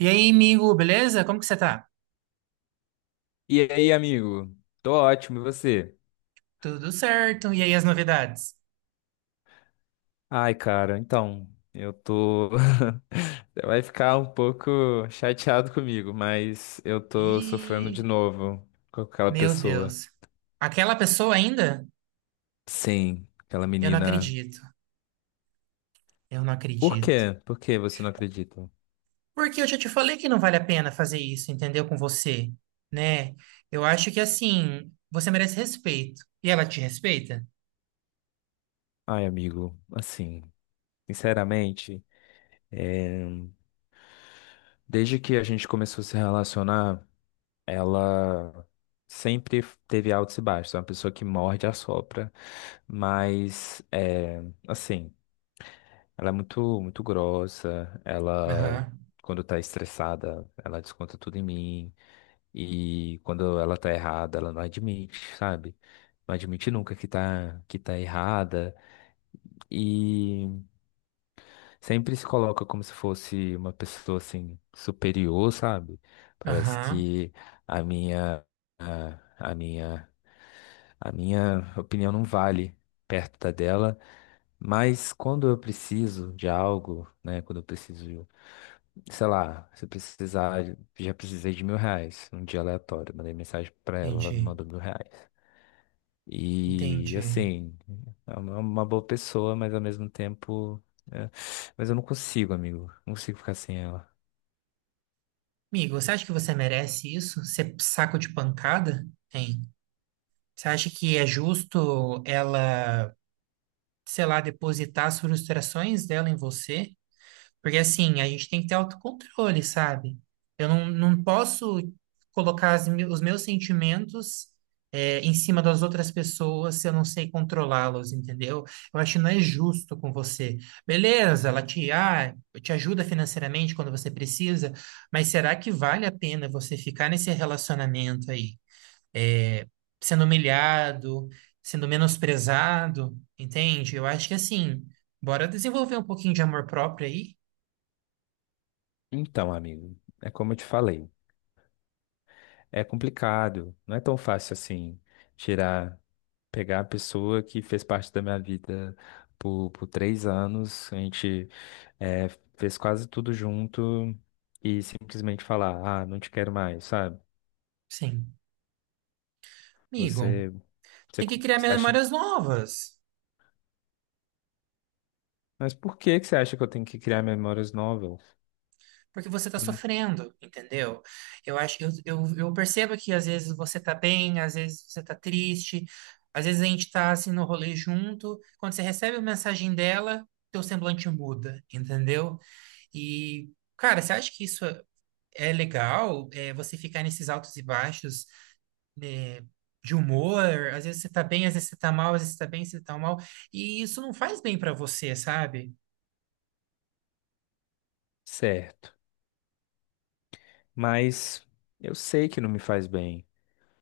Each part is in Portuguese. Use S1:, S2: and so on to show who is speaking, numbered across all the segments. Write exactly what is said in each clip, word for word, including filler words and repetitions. S1: E aí, amigo, beleza? Como que você tá?
S2: E aí, amigo? Tô ótimo, e você?
S1: Tudo certo. E aí, as novidades?
S2: Ai, cara, então, eu tô. Você vai ficar um pouco chateado comigo, mas eu tô sofrendo de
S1: Ih,
S2: novo com aquela
S1: meu
S2: pessoa.
S1: Deus. Aquela pessoa ainda?
S2: Sim, aquela
S1: Eu não
S2: menina.
S1: acredito. Eu não
S2: Por
S1: acredito.
S2: quê? Por que você não acredita?
S1: Porque eu já te falei que não vale a pena fazer isso, entendeu? Com você, né? Eu acho que assim, você merece respeito. E ela te respeita?
S2: Ai, amigo, assim, sinceramente, é, desde que a gente começou a se relacionar. Ela sempre teve altos e baixos, é uma pessoa que morde e assopra, mas é, assim, ela é muito, muito grossa, ela
S1: Aham,
S2: quando tá estressada, ela desconta tudo em mim, e quando ela tá errada, ela não admite, sabe? Não admite nunca que tá, que tá errada. E sempre se coloca como se fosse uma pessoa assim superior, sabe? Parece
S1: aham.
S2: que a minha a, a minha a minha opinião não vale perto da dela, mas quando eu preciso de algo, né, quando eu preciso, sei lá, se eu precisar, já precisei de mil reais, um dia aleatório, mandei mensagem pra ela, ela me
S1: Entendi,
S2: mandou mil reais. E
S1: entendi.
S2: assim, é uma uma boa pessoa, mas ao mesmo tempo. É, mas eu não consigo, amigo. Não consigo ficar sem ela.
S1: Amigo, você acha que você merece isso? Ser saco de pancada? Hein? Você acha que é justo ela sei lá, depositar as frustrações dela em você, porque assim, a gente tem que ter autocontrole, sabe? Eu não, não posso colocar as me- os meus sentimentos é, em cima das outras pessoas se eu não sei controlá-los, entendeu? Eu acho que não é justo com você. Beleza, ela te, ah, te ajuda financeiramente quando você precisa, mas será que vale a pena você ficar nesse relacionamento aí? é, Sendo humilhado, sendo menosprezado, entende? Eu acho que assim, bora desenvolver um pouquinho de amor próprio aí?
S2: Então, amigo, é como eu te falei. É complicado. Não é tão fácil assim tirar, pegar a pessoa que fez parte da minha vida por, por três anos. A gente é, fez quase tudo junto e simplesmente falar, ah, não te quero mais, sabe?
S1: Sim. Amigo,
S2: Você, você,
S1: tem que criar
S2: você acha.
S1: memórias novas.
S2: Mas por que que você acha que eu tenho que criar memórias novas?
S1: Porque você está
S2: Hum,
S1: sofrendo, entendeu? Eu acho, eu, eu, eu percebo que às vezes você tá bem, às vezes você tá triste, às vezes a gente tá assim no rolê junto. Quando você recebe a mensagem dela, teu semblante muda, entendeu? E, cara, você acha que isso. é é legal é, você ficar nesses altos e baixos né, de humor. Às vezes você tá bem, às vezes você tá mal, às vezes você tá bem, às vezes você tá mal. E isso não faz bem pra você, sabe?
S2: Certo. Mas eu sei que não me faz bem.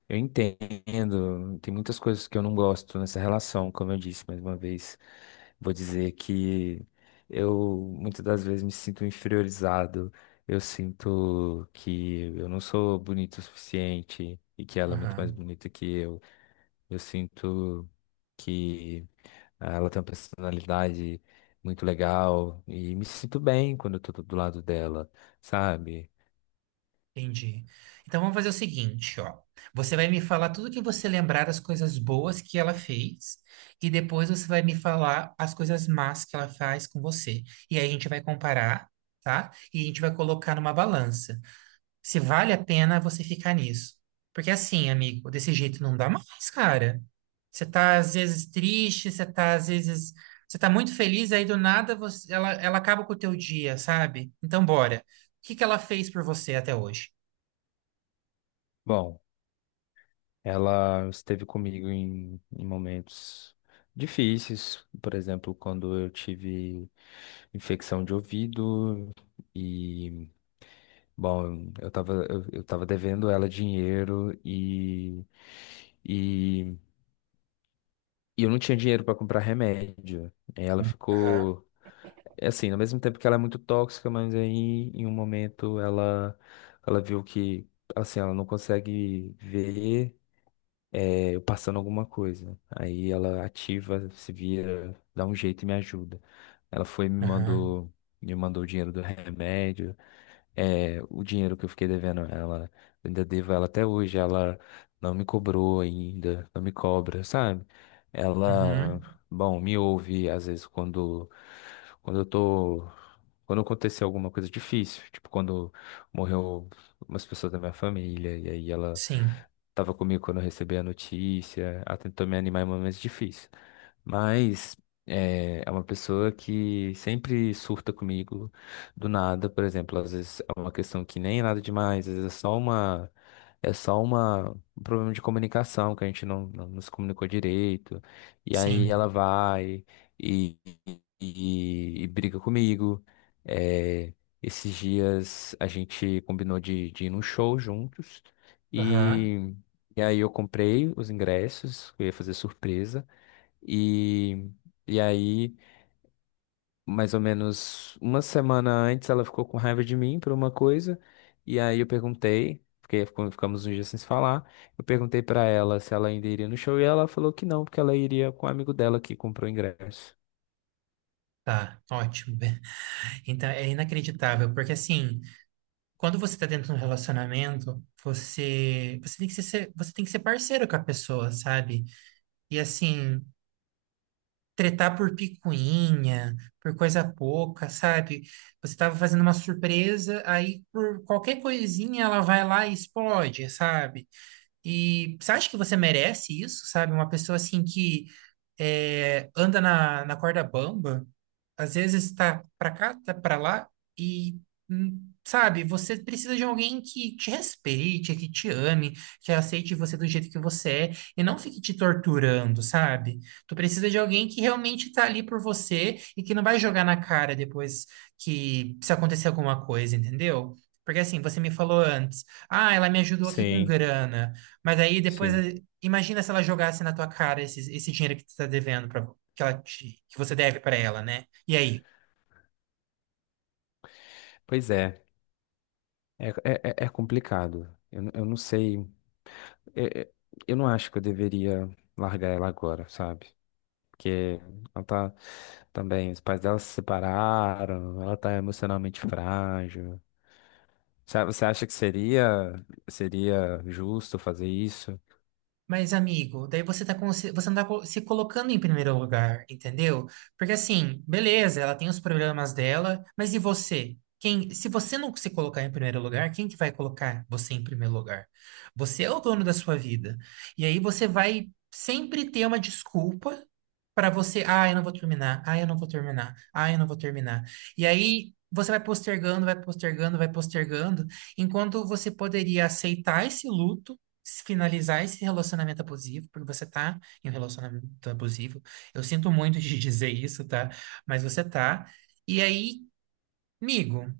S2: Eu entendo. Tem muitas coisas que eu não gosto nessa relação, como eu disse mais uma vez. Vou dizer que eu muitas das vezes me sinto inferiorizado. Eu sinto que eu não sou bonito o suficiente e que ela é muito
S1: Aham,
S2: mais bonita que eu. Eu sinto que ela tem uma personalidade muito legal e me sinto bem quando eu tô do lado dela, sabe?
S1: entendi. Então vamos fazer o seguinte, ó. Você vai me falar tudo que você lembrar das coisas boas que ela fez, e depois você vai me falar as coisas más que ela faz com você. E aí a gente vai comparar, tá? E a gente vai colocar numa balança, se vale a pena você ficar nisso. Porque assim, amigo, desse jeito não dá mais, cara. Você tá às vezes triste, você tá às vezes, você tá muito feliz, aí do nada você, ela, ela acaba com o teu dia, sabe? Então bora. O que que ela fez por você até hoje?
S2: Bom, ela esteve comigo em, em momentos difíceis, por exemplo, quando eu tive infecção de ouvido e, bom, eu tava, eu, eu tava devendo ela dinheiro e, e, e eu não tinha dinheiro para comprar remédio. Aí ela
S1: Aham.
S2: ficou, é assim, ao mesmo tempo que ela é muito tóxica, mas aí em um momento ela, ela viu que, assim, ela não consegue ver, é, eu passando alguma coisa. Aí ela ativa, se vira, dá um jeito e me ajuda. Ela foi e me
S1: Aham.
S2: mandou, me mandou o dinheiro do remédio. É, o dinheiro que eu fiquei devendo a ela, eu ainda devo a ela até hoje. Ela não me cobrou ainda, não me cobra, sabe? Ela,
S1: Uhum.
S2: bom, me ouve às vezes quando, quando eu tô, quando aconteceu alguma coisa difícil, tipo quando morreu umas pessoas da minha família, e aí ela
S1: Sim.
S2: tava comigo quando eu recebi a notícia, ela tentou me animar em momentos difíceis. Mas é, é uma pessoa que sempre surta comigo, do nada, por exemplo, às vezes é uma questão que nem é nada demais, às vezes é só uma é só uma um problema de comunicação que a gente não, não nos comunicou direito. E aí
S1: Sim.
S2: ela vai e, e, e briga comigo. É, esses dias a gente combinou de, de ir num show juntos
S1: Aham.
S2: e, e aí eu comprei os ingressos, eu ia fazer surpresa e E aí, mais ou menos uma semana antes, ela ficou com raiva de mim por uma coisa, e aí eu perguntei, porque ficou- ficamos uns dias sem se falar, eu perguntei pra ela se ela ainda iria no show, e ela falou que não, porque ela iria com um amigo dela que comprou ingresso.
S1: Tá. Ótimo. Então é inacreditável, porque assim, quando você tá dentro de um relacionamento, você, você tem que ser, você tem que ser parceiro com a pessoa, sabe? E assim, tretar por picuinha, por coisa pouca, sabe? Você tava fazendo uma surpresa, aí por qualquer coisinha ela vai lá e explode, sabe? E você acha que você merece isso, sabe? Uma pessoa assim que eh, anda na, na corda bamba, às vezes está para cá, tá para lá e hum, sabe, você precisa de alguém que te respeite, que te ame, que aceite você do jeito que você é e não fique te torturando, sabe? Tu precisa de alguém que realmente tá ali por você e que não vai jogar na cara depois que se acontecer alguma coisa, entendeu? Porque assim, você me falou antes, ah, ela me ajudou aqui com
S2: Sim,
S1: grana, mas aí depois
S2: sim.
S1: eh, imagina se ela jogasse na tua cara esse, esse dinheiro que tu tá devendo para que ela te- que você deve para ela, né? E aí?
S2: Pois é, é, é, é- é complicado. Eu, n- eu não sei, é- é- eu não acho que eu deveria largar ela agora, sabe? Porque ela tá também, os pais dela se separaram, ela tá emocionalmente frágil. Sa- Você acha que seria seria justo fazer isso?
S1: Mas, amigo, daí você tá com- você não tá co- se colocando em primeiro lugar, entendeu? Porque assim, beleza, ela tem os problemas dela, mas e você? Quem, se você não se colocar em primeiro lugar, quem que vai colocar você em primeiro lugar? Você é o dono da sua vida. E aí você vai sempre ter uma desculpa para você, ah, eu não vou terminar, ah, eu não vou terminar, ah, eu não vou terminar. E aí você vai postergando, vai postergando, vai postergando, enquanto você poderia aceitar esse luto se finalizar esse relacionamento abusivo, porque você tá em um relacionamento abusivo. Eu sinto muito de dizer isso, tá? Mas você tá. E aí, amigo,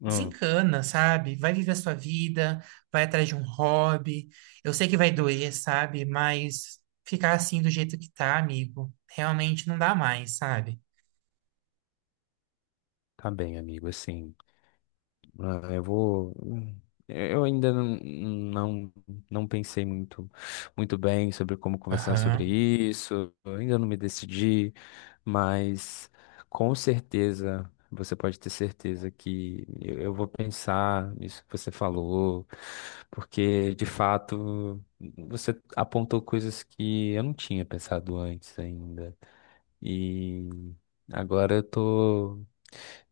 S2: Hum,
S1: desencana, sabe? Vai viver a sua vida, vai atrás de um hobby. Eu sei que vai doer, sabe? Mas ficar assim do jeito que tá, amigo, realmente não dá mais, sabe?
S2: tá bem, amigo, assim. Ah, eu vou. Eu ainda não, não, não pensei muito, muito bem sobre como conversar sobre
S1: Aham,
S2: isso. Eu ainda não me decidi, mas com certeza, você pode ter certeza que eu eu vou pensar nisso que você falou, porque de fato você apontou coisas que eu não tinha pensado antes ainda. E agora eu tô,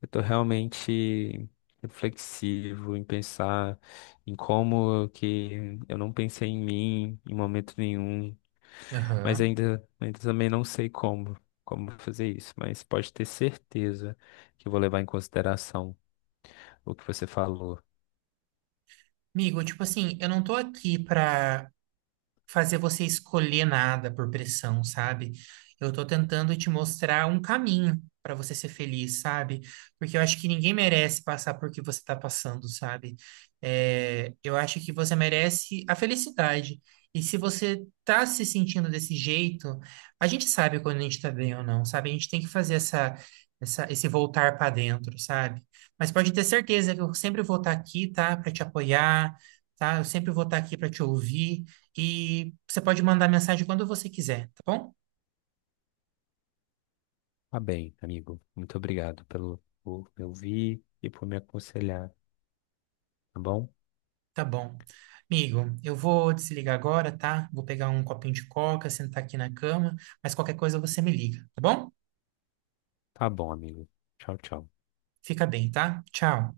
S2: eu tô realmente reflexivo em pensar em como que eu não pensei em mim em momento nenhum, mas
S1: aham.
S2: ainda, ainda também não sei como, como fazer isso, mas pode ter certeza que eu vou levar em consideração o que você falou.
S1: Amigo, tipo assim, eu não tô aqui pra fazer você escolher nada por pressão, sabe? Eu tô tentando te mostrar um caminho para você ser feliz, sabe? Porque eu acho que ninguém merece passar por que você tá passando, sabe? É, eu acho que você merece a felicidade. E se você tá se sentindo desse jeito, a gente sabe quando a gente tá bem ou não, sabe? A gente tem que fazer essa, essa, esse voltar para dentro, sabe? Mas pode ter certeza que eu sempre vou estar aqui, tá? Para te apoiar, tá? Eu sempre vou estar aqui para te ouvir. E você pode mandar mensagem quando você quiser, tá bom?
S2: Tá bem, amigo. Muito obrigado pelo por me ouvir e por me aconselhar, tá bom?
S1: Tá bom. Amigo, eu vou desligar agora, tá? Vou pegar um copinho de coca, sentar aqui na cama, mas qualquer coisa você me liga, tá bom?
S2: Tá bom, amigo. Tchau, tchau.
S1: Fica bem, tá? Tchau.